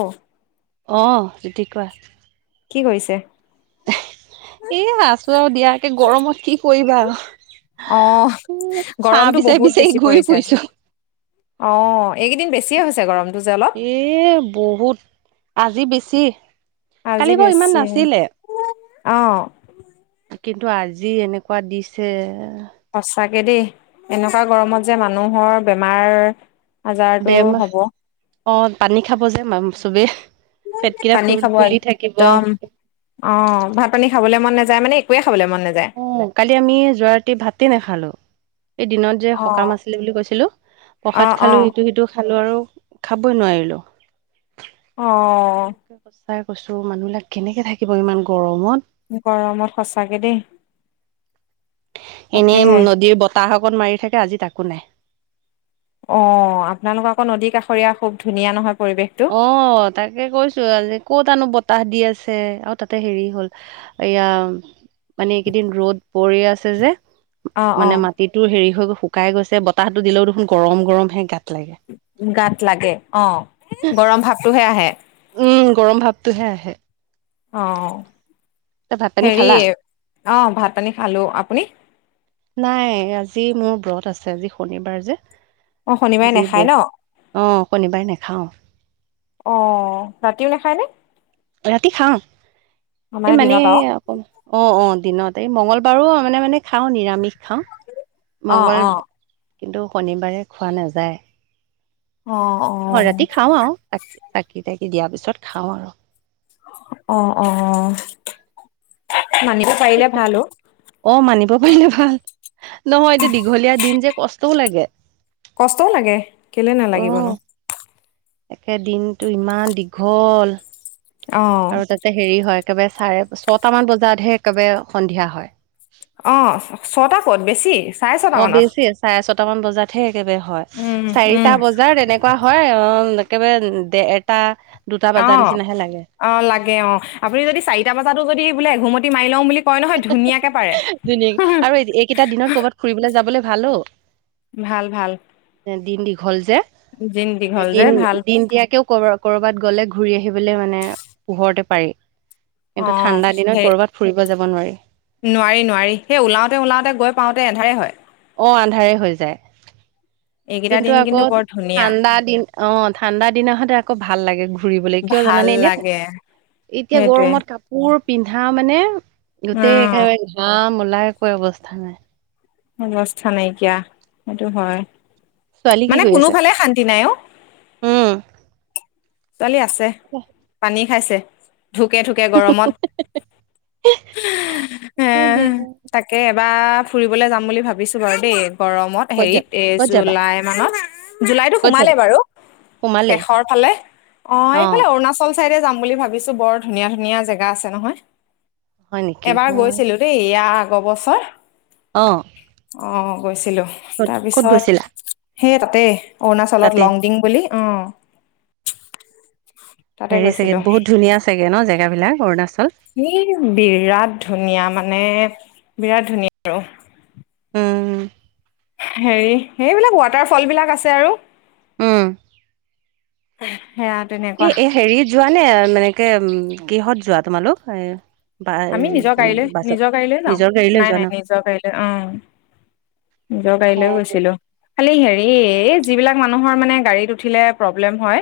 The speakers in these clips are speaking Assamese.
অ। অ, গিতি কোৱা। কি কৰিছে? এ আছো আৰু দিয়া। একে গৰমত কি কৰিবা? অহ, চাহ গৰমটো বিচাৰি বহুত বিচাৰি বেছি ঘূৰি পৰিছে আজি। ফুৰিছো। অ, এইকেইদিন বেছিয়ে হৈছে গৰম। এ বহুত, আজি বেছি। আজি কালি বাও ইমান বেছি নাছিলে। অ। কিন্তু আজি এনেকুৱা দিছে। সচাঁকে দেই। এনেকুৱা গৰমত যে মানুহৰ বেমাৰ আজাৰটো বেমাৰ হ'ব। অ পানী খাব যে মাম চবেই। পেটকেইটা পানী খাব ফুলি থাকিব একদম, অ ভাত-পানী খাবলে মন নাযায়। মানে একোৱে খাবলৈ মন নাযায় অ, কালি আমি যোৱা ৰাতি ভাতে নাখালো। এই দিনত যে অ সকাম আছিলে বুলি কৈছিলো অ প্ৰসাদ অ খালো ইটো সিটো খালো আৰু খাবই নোৱাৰিলোঁ। অ সঁচাই কৈছো মানুহবিলাক কেনেকে থাকিব ইমান গৰমত। গৰমত সঁচাকে দেই। এনেই তাকেহে নদীৰ বতাহ অকণ মাৰি থাকে আজি তাকো নাই। অ আপোনালোকৰ আকৌ নদী কাষৰীয়া খুব ধুনীয়া নহয়। পৰিৱেশটো অ তাকে কৈছো আজি ক'ত আনো বত- তাহ দি আছে আৰু তাতে হেৰি হ'ল এয়া, মানে এইকেইদিন ৰ'দ পৰি আছে যে। অ অ মানে মাটিটো হেৰি হৈ শুকাই গৈছে বতাহতো দিলেও দেখোন গৰম গৰম হে গাত। লাগে গাত লাগে অ গৰম ভাবটোহে আহে। উম গৰম ভাৱটোহে আহে। অ ত ভাত পানী হেৰি খালা অ ভাত পানী খালো আপুনি। নাই আজি মোৰ ব্ৰত আছে আজি শনিবাৰ যে। অ শনিবাৰে আজি নাখায় ন ব্ৰত অ শনিবাৰে নাখাওঁ। অ ৰাতিও নাখায়নে। ৰাতি খাও অ এই মানে দিনত আৰু অকল অ অ দিনত। তে মঙ্গলবাৰো মানে মানে খাওঁ নিৰামিষ খাওঁ। অ মঙ্গল অ কিন্তু শনিবাৰে খোৱা নাযায়। অ অ ৰাতি খাও আও চাকি তাকি দিয়াৰ পিছত খাওঁ আৰ। অ অ। মানিব পাৰিলে ভাল অ অ মানিব পাৰিলে ভাল নহয় এতিয়া দীঘলীয়া দিন যে কষ্ট- টো লাগে। কষ্টও লাগে কেলে নালাগিবনো। তাকে দিনটো ইমান দীঘল অ আৰু তাতে হেৰি হয়। একেবাৰে চাৰে ছটামান বজাতহে একেবাৰে সন্ধিয়া হয়। অ ছটা ক'ত বেছি। চাৰে ছটা অ মানত বেছিয়ে চাৰে ছটামান বজাত হে কেবে হয় উম উম চাৰিটা বজাত এনেকুৱা হয় অ একেবাৰে দেৰ টা অ অ লাগে অ আপুনি যদি চাৰিটা বজাতো যদি বোলে এঘুমতি মাৰি লওঁ বুলি কয় নহয় ধুনীয়াকে পাৰে ধুনীয়া কি আৰু এইকেইটা দিনত কৰ'বাত ফুৰিবলৈ যাবলৈ ভাল অ। ভাল ভাল। হল যে দিন মানে দীঘল যে দিন ভাল দিন দিয়াকেও কৰবৰক কৰবাত গ'লে ঘূৰি আহিবলৈ মানে পোহৰতে পাৰি। অ কিন্তু ঠাণ্ডা দিনত সেই কৰবাত ফুৰিব যাব নোৱাৰি। নোৱাৰি নোৱাৰি সেই ওলাওতে ওলাওতে গৈ পাওঁতে এন্ধাৰেই হয়। অ আন্ধাৰে হৈ যায় এইকেইটা কিন্তু দিন আকৌ বৰ ধুনীয়া ঠাণ্ডা দিন। অ ঠাণ্ডা দিনা হতে আকৌ ভাল লাগে ঘু- ফুৰিবলে কিয় ভাল জানানে এনে, লাগে এতিয়া সেইটোৱে গৰমত কাপোৰ পিন্ধা মানে অ গোটেই একেবাৰে ঘাম ওলাই কৰি অৱস্থা নাই। অৱস্থা নাইকিয়া সেইটো হয়। ছোৱালী কি মানে কৰি আছে? কোনোফালে শান্তি নাই অ। উম। ছোৱালী আছে পানী খাইছে। ঢুকে ঢুকে গৰমত এ তাকে। বা ফুৰিবলৈ যাম বুলি ভাবিছো বাৰু দেই। গৰমত ক'ত যাবা হেৰিত এই ক'ত যাবা জুলাই মানত, জুলাইতো ক'ত সোমালে যাবা? বাৰু। সোমালে শেষৰ ফালে। অ এইফালে অৰুণাচল চাইডে যাম বুলি ভাবিছো বৰ ধুনীয়া ধুনীয়া জেগা আছে নহয়। হয় নেকি এবাৰ মই গৈছিলো দেই ইয়াৰ আগৰ বছৰ। অ। অ গৈছিলোঁ ক'ত ক'ত গৈছিলা তাৰপিছত সেই তাতেই তাতে? অৰুণাচলত লংডিং বুলি। অ। তাতে হেৰি চাগে গৈছিলো বহুত ধুনীয়া চাগে ন জেগাবিলাক অৰুণাচল। ই বিৰাট ধুনীয়া মানে বিৰাট ধুনীয়া আৰু উম হেৰি সেইবিলাক ৱাটাৰ ফল বিলাক আছে আৰু উম সেয়া তেনেকুৱা মানে মানেকে উ কিহত যোৱা তোমালোক এ বা আমি নিজৰ গাড়ীলৈ বাছত নিজৰ গাড়ীলৈ যাওঁ নিজৰ গাড়ী লৈ নাই যোৱা নাই ন নিজৰ গাড়ীলৈ অ নিজৰ গাড়ীলৈ গৈছিলো। খালি হেৰি যিবিলাক মানুহৰ মানে গাড়ীত উঠিলে প্ৰব্লেম হয়।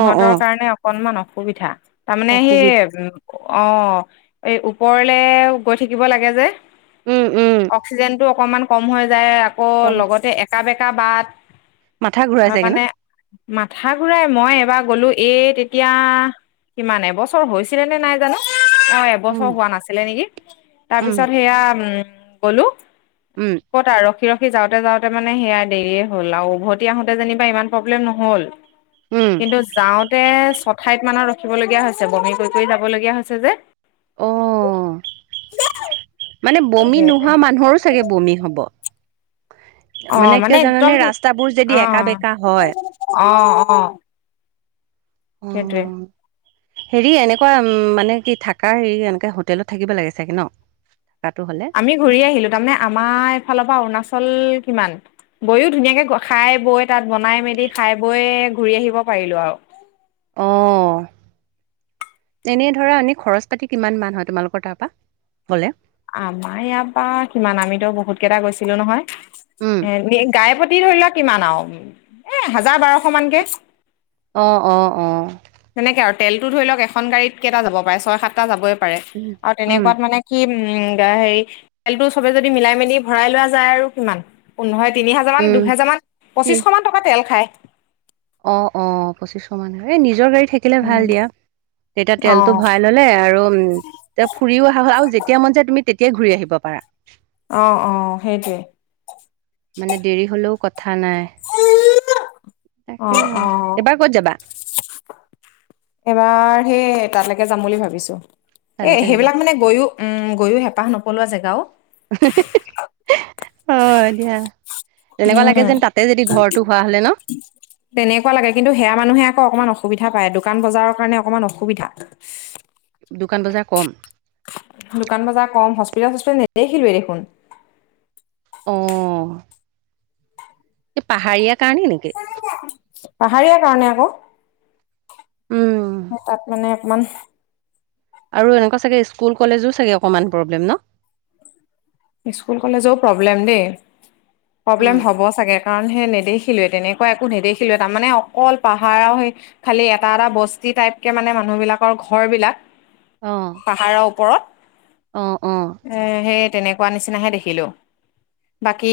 অ অ কাৰণে অকনমান অসুবিধা তাৰমানে সেই অসুবিধা উ অহ এই ওপৰলে গৈ থাকিব লাগে যে উম উম অক্সিজেনটো অকমান কম হৈ যায় আকৌ কম লগতে একা বেকা বাট মাথা ঘূৰাই চাগে ন সেকাণে মাথা ঘুৰাই মই এবাৰ গলো এই তেতিয়া কিমান এবছৰ হৈছিলে নে নাই জানো অ এব উম ছৰ হোৱা নাছিলে নিকি তাৰ উম পিছত সেয়া উম গলো উম ক'ত আ ৰখি ৰখ যাওঁতে যাওঁতে মানে সেয়াই দেৰিয়ে হ'ল আৰু উভতি আহোতে যেনিবা ইমান প্ৰব্লেম নহল উম কিন্তু যাওঁতে চত ঠাইত মানত ৰখিবলগীয়া হৈছে বমি কৰি কৰি যাবলগীয়া হৈছে যে অ মানে বমি নোহোৱা মানুহৰো চাগে বমি হব অহ মানে কিয় জানানে একদম ৰাস্তাবোৰ যদি অ একা বেকা হয় অ অ অ সেইটোৱে হেৰি এনেকুৱা উম মানে কি থাকাৰ হেৰি এনেকে হোটেলত থাকিব লাগে চাগে ন থকাটো হলে আমি ঘূৰি আহিলো তাৰমানে আমাৰ এইফালৰ পৰা অৰুণাচল কিমান গৈও ধুনীয়াকে গ খাই বৈ তাত বনাই মেলি খাই বৈ ঘূৰি আহিব পাৰিলো আৰু অঁ এনেই ধৰা এনে খৰচ পাতি কিমান মান হয় তোমালোকৰ তাৰ পা গ'লে। আমাৰ ইয়াৰ পা কিমান আমিতো বহুত কেইটা গৈছিলো নহয়, উম, এ গাই পতি পি ধৰি লোৱা কিমান আৰু এ হাজাৰ বাৰশ মানকে অ অ অ তেনেকে আৰু তেলটো ধৰি লওক এখন গাড়ীত কেইটা যাব পাৰে ছয় সাতটা যাবই পাৰে উম, আৰু উম, তেনেকুৱাত মানে কি উম হেৰি তেলটো চবে যদি মিলাই মেলি ভৰাই লোৱা যায় আৰু কিমান পোন্ধৰ তিনি হাজাৰ মান উম, দুহেজাৰ মান তিন পঁচিছশ মান টকা তেল খায় অ অ পঁচিছশ মান হয় এ নিজৰ গাড়ী থাকিলে ভাল উম দিয়া। তেতিয়া অ তেলটো ভৰাই ললে আৰু উম তে ফুৰিও অহা হল আৰু যেতিয়া মন যায় তুমি তেতিয়াই ঘূৰি আহিব পাৰা অ অ সেইটোৱে মানে দেৰি হলেও ক থা নাই তাকে অ এবাৰ ক'ত যাবা এবাৰ সেই তালেকে যাম বুলি ভাবিছো এ তালৈকে যাবা। সেইবিলাক মানে গৈয়ো উম গৈয়ো হেঁপাহ নপলোৱা জেগা ঔ হয় দিয়া এনেকুৱা উম লাগে যেন তাতে যদি ঘৰটো হোৱা হলে ন তেনেকুৱা লাগে কিন্তু সেয়া মানুহে আকৌ অকমান অসুবিধা পায় দোকান বজাৰৰ কাৰণে অকমান অসুবিধা। ন' দোকান বজাৰ কম। দোকান বজাৰ কম সছ্ এবাৰ হোষ্টে নেদেখিলোয়ে দেখোন। অ। এই পাহাৰীয়া কাৰণে নেকি? পাহাৰীয়া কাৰণে আকৌ উম। সে তাত মানে অকমান আৰু এনেকুৱা চাগে স্কুল কলেজো চাগে অকণমান প্ৰব্লেম ন স্কুল কলেজও প্ৰব্লেম দেই উম। প্ৰব্লেম হ'ব চাগে কাৰণ। সেই‌ নেদেখিলোৱেই তেনেকুৱা একো নেদেখিলোৱেই তাৰমানে অকল পাহাৰ আও সেই খালি এটা এটা বস্তি তা- টাইটকে মানে মানুহবিলাকৰ ঘৰ বিলাক। অ', পাহাৰৰ ওপৰত অ', অ'। এ সেই পোৱা নিচিনাহে দেখিলোঁ। বাকী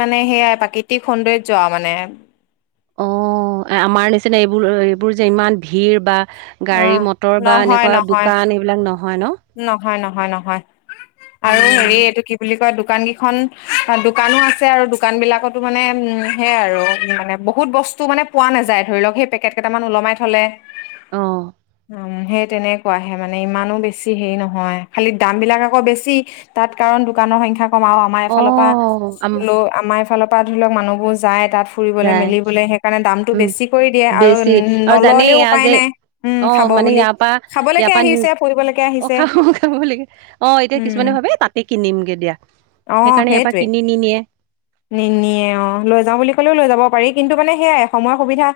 মানে সেইয়াই প্ৰাকৃতিক সৌন্দৰ্য্য আও মানে। অ আমাৰ নিচিনা এইবোৰ এইবোৰ যে ইমান ভিৰ বা অ গাড়ী মটৰ বা নহয় এনেকুৱা নহয় দোকান এইবিলাক নহয় ন। নহয় নহয় আৰু উম, হেৰি এইটো কি বুলি কয় দো- দোকান কিখন দোকানো আছে আৰু দোকান বিলাকতো মানে উম সেয়াই আৰু মানে বহুত বস্ত- বস্তু মানে পোৱা নাযায় ধৰি লওক সেই পেকেট কেইটামান ওলমাই থলে। অহ। উম সেই তেনেকুৱাহে মানে ইমানো বেছি হেৰি নহয় খালি দাম বিলাক আকৌ বেছি তাত কাৰণ দোকানৰ সংখ্যা কম আৰু আমাৰ এফালৰ পৰা অ', আম ল আমাৰ এফালৰ পৰা ধৰি লওক মানুহবোৰ যায়। তাত ফুৰিবলৈ যায় মেলিবলৈ সেইকাৰণে দামটো উম, বেছি কৰি দিয়ে আৰু বেছি আৰু জানেই নল'লেও এয়া উপায় যে নাই। উম অ খাব মানে বুলি ইয়াপা খাবলৈকে ইয়াপা আহিছে ফুৰিবলৈকে অ আহিছে খাব খাব লাগে অ এতিয়া উম কিছুমানে ভাবে তাতে কিনিমগে দিয়া, অ সেইকাৰণে এয়াৰ পৰা সেইটোৱে কিনিনিয়ে। নিনিয়ে অ লৈ যাও বুলি ক'লেও লৈ যাব পাৰি কিন্তু মানে সেয়াই সময়ৰ সুবিধা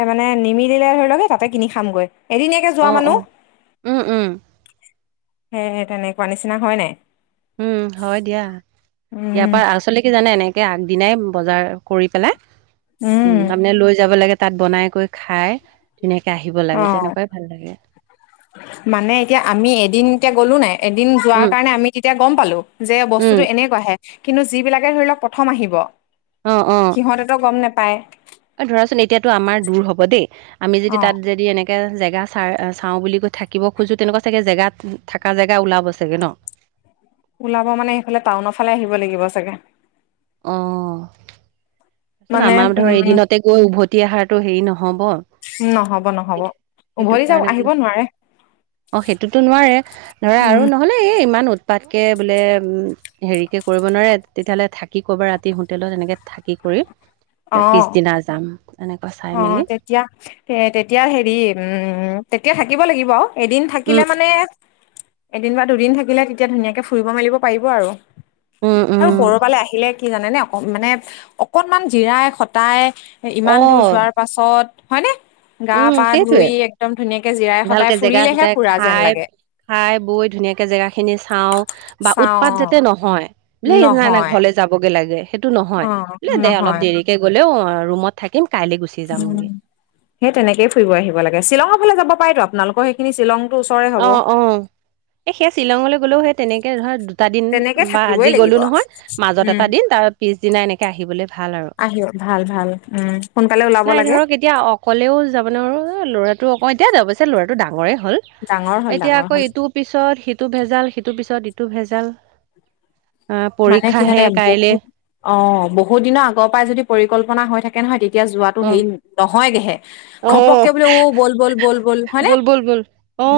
এ মানে নিম- মিলিলে ধৰি লওক তাতে কিনি খামগৈ এদিনীয়াকে যোৱা অ', মানুহ। অ', উম, উম, সে তেনেকুৱা নিচিনা হয় নাই? উম হয় দিয়া, ইয়াৰ উম পৰা আচলতে কি জানে নে আগদিনাই বজাৰ কৰি পেলাই উম তাৰমানে লৈ যাব লাগে। তাত বনাই কৈ খাই। ধুনীয়াকে আহিব অ লাগে তেনেকুৱাই ভাল লাগে মানে এতিয়া আমি এদিনকে গলো নাই। এদিন যোৱাৰ উম কাৰণে আমি তেতিয়া গম পালো যে উম বস্তুতটো এনেকুৱাহে। কিন্তু যিবিলাকে ধৰি লওঁক প্ৰথম আহিব, অ' - অ'। সিহঁতেতো গম নেপায় এ ধৰাচোন এতিয়াতো আমাৰ দূৰ হব দে। আমি যদি অ তাত যদি এনে কে জেগা চাই চাও বুলি কৈ থাকিব খোজো তেনেকুৱা চাগে জেগা থকা জেগা ওলাব চাগে ন? [inaudible] ওলাব মানে সেইফালে টাউনৰ ফালে আহিব লাগিব চাগে। অ। মানে আমাৰ ধৰ উম এদিনতে গৈ উভতি আহাৰটো হেৰি নহ'ব। নহ'ব নহ'ব সেইটো সেইটো উভতি যাম কাৰণে বোলো আহিব নোৱাৰে। অ সেইটোতো নোৱাৰে ধৰা আৰু উম নহ'লে এই ইমান উৎ- পাতকে বোলে উ হেৰিকে কৰিব নোৱাৰে তেতিয়াহ'লে থাকি ক'বা ৰাতি হোটেলত এনেকে। থাকি কৰি যে অ পিছদিনা যাম। এনেকুৱা চাই অ মেলি তেতিয়া তেতিয়া হেৰি উম তেতিয়া থাকিব লাগিব আও। এদিন থাকিলে উম মানে এদিন বা দুদিন থাকিলে তেতিয়া ধুনীয়াকে ফুৰিব মেলিব পাৰিব আৰু। উম আৰু উম হৰ পালে আহিলে কি জানেনে অক মানে অকনমান জিৰাই খটাই। অ ইমান দূৰ যোৱাৰ পাছত হয়নে। গা উম পা সেইটোৱে ধুই একদম ধুনীয়াকে জিৰাই ভালকে সতাই জেগা ফুৰিলেহে সদায় ফুৰা যেন খাই লাগে। খাই বৈ ধুনীয়াকে জেগা খিনি চাও বা চাওঁ উৎপাত যাতে নহয়। বোলে নাই নাই নহয় ঘৰলে যাবগে লাগে সেইটো নহয়, অ বোলে দে অলপ নহয় দেৰিকে গ'লেও অহ ৰুমত থাকিম। কাইলে গুচি উম যামগে সেই তেনেকেই ফুৰিব আহিব লাগে। শ্বিলঙৰ ফালে যাব পাৰতো আপোনালোকৰ সেইখিনি শ্বিলং অহ অহ এ সেইয়া শ্বিলঙলৈ গলেও সেই তেনেকে ধৰা দুটা দিন তেনেকে বা আজি থাকিবই গলো লাগিব নহয় মাজত উম এটা দিন তাৰ পিছদিনা এনেকে আহিবলৈ ভাল আৰু। আহিব ভাল ভাল উম সোনকালে ওলাব নাই লাগে ধৰক এতিয়া অকলেও যাব নোৱাৰো ল'ৰাটো অক- অহ এতিয়া দে অৱশ্যে ল'ৰাটো ডাঙৰেই হ'ল ডাঙৰ হ'ল এতিয়া ডাঙৰ আকৌ হ'ল এইটো পিছত সিটো ভেজাল সিটো পিছত ইট- টো ভেজাল। আহ মানে কি জানে পৰীক্ষাহে কাইলে বহুত অহ বহুত দিনৰ আগৰ পৰাই যদি পৰিকল্পনা হৈ থাকে নহয় তেত- তিয়া যোৱাটো অ হেৰি নহয়গেহে। অ ঘপককে বোলে ও বল - বল - বল - বল, হয়নে? ব'ল ব'ল অ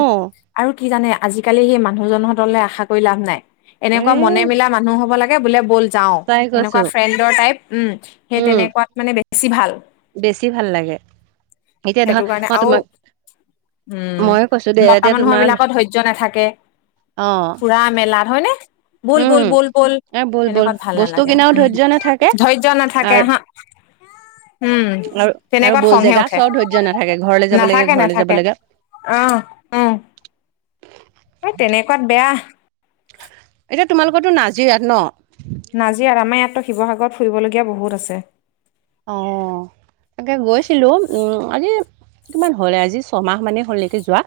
আৰু কি জানে, আজিকালি সেই মানুহজনহতলে আশা কৰি লাভ নাই। এ এনেকুৱা মনে মিলা মানুহ হ'ব লাগে, বোলে ব'ল যাওঁ। সঁচাই সেনেকুৱা কৈছো ফ্ৰেণ্ডৰ টাইপ। উম, সেই উম তেনেকুৱাত মানে বে বেছি ভাল। বেছি ভাল লাগে। এতিয়া সেইটো ধৰা কাৰণে মই আৰু তোমাক উম, মইয়ে কৈছো দে মতা এতিয়া মানুহৰ তোমাৰ বিলাকো ধৈৰ্য্য নাথাকে। অ ফুৰা-মেলাত হয়নে? বোল উম বল - বল - বল এ ব'ল ব'ল তেনেকুৱাত ভাল বস্তু নালাগে, কিনাও ধৈৰ্য্য নাথাকে উম। ধৈয্য নাথাকে আৰু আহা আৰু - আৰু বহু খংহে জেগা উঠে চোৱাও ধৈৰ্য্য নাথাকে। ঘৰলৈ যাব লাগে, নাথাকে ঘৰলে যাব নাথাকে লগে। অ', উম। এ তেনেকুৱাত বেয়া। জিৰাত ন'? নাজিৰা আমাৰ ইয়াততো শিৱসাগৰত ফুৰিবলগীয়া বহুত আছে। অ'। তাকে গৈছিলোঁ। উম, আজি কিমান হ'লে? আজি ছমাহ মানেই হ'ল নেকি যোৱা।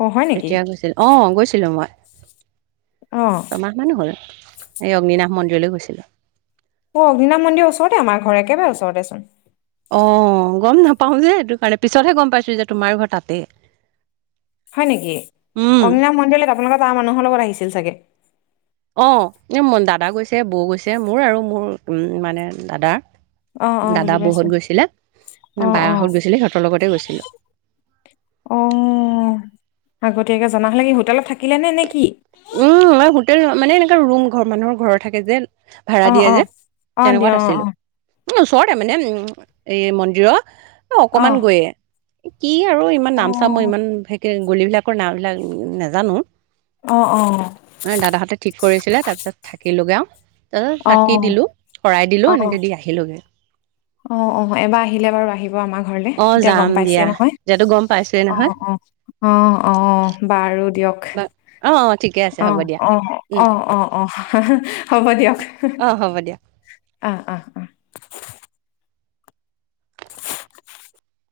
অ হয় নেকি এতিয়া গৈছিল। অ' গৈছিলোঁ মই। অ ছমাহ মানে হ'ল। এই অগ্নিনাশ মন্দিৰলৈ গৈছিলোঁ। অ' অগ্নিনাম মন্দিৰ ওচৰতে আমাৰ ঘৰ। একেবাৰে ওচৰতেচোন। অ' গম নাপাওঁ যে, এইটো কাৰণে। পিছতহে গম পাইছোঁ যে তোমাৰ ঘৰ তাতে। হয় নেকি? উম অগ্নিনাম মন্দিৰত আপোনালোকৰ তাৰ মানুহৰ লগত আহিছিল চাগে। অ' এ মন দাদা গৈছে, বৌ গৈছে। মোৰ আৰু, মোৰ উম মানে দাদা। অ অ দাদা বুজি বৌহঁত পাইছো গৈছিলে। অ অ বাহঁত গৈছিলে। সিহঁতৰ লগতে গৈছিলোঁ। অ'। আগতীয়াকে জনা হলে সি হোটেলত থাকিলে নে নে কি? উম, মই হোটেল মানে এনেকুৱা ৰুম মানুহৰ ঘৰ থাকে যে ভাড়া অ দিয়ে অ যে অ দিয়া তেনেকুৱাত আছিল। উম ওচৰতে মানে উম এই মন্দিৰৰ অ অকমান গৈয়ে। ই আৰু ইমান অ নাম-চাম মই ইমান ফেকে গলিবিলাকৰ নামবিলাক উম নাজানো। অ অ অ' দাদাহঁতে ঠিক কৰিছিলে। তাৰ পিছত থাকিলোঁগে আও। তাৰপছত অ অ চাকি দিলোঁ, শৰাই অ দিলোঁ, এনেকে দি আহিলগে। অ' - অ' এবাৰ আহিলে বাৰু আহিব আমাৰ ঘৰলে। অ', এতিয়া যাম গম দিয়া। পাইছে নহয়। এতিয়াতো গম পাইছোৱে নহয় অ' - অ', অ' - অ', বাৰু দিয়ক। বা- অ' ঠিকে আছে হ'ব অ' দিয়া - অ' - উম, অ' - অ' - অ' হ'ব দিয়ক। অ', হ'ব দিয়া। অ' - অ' - অ'।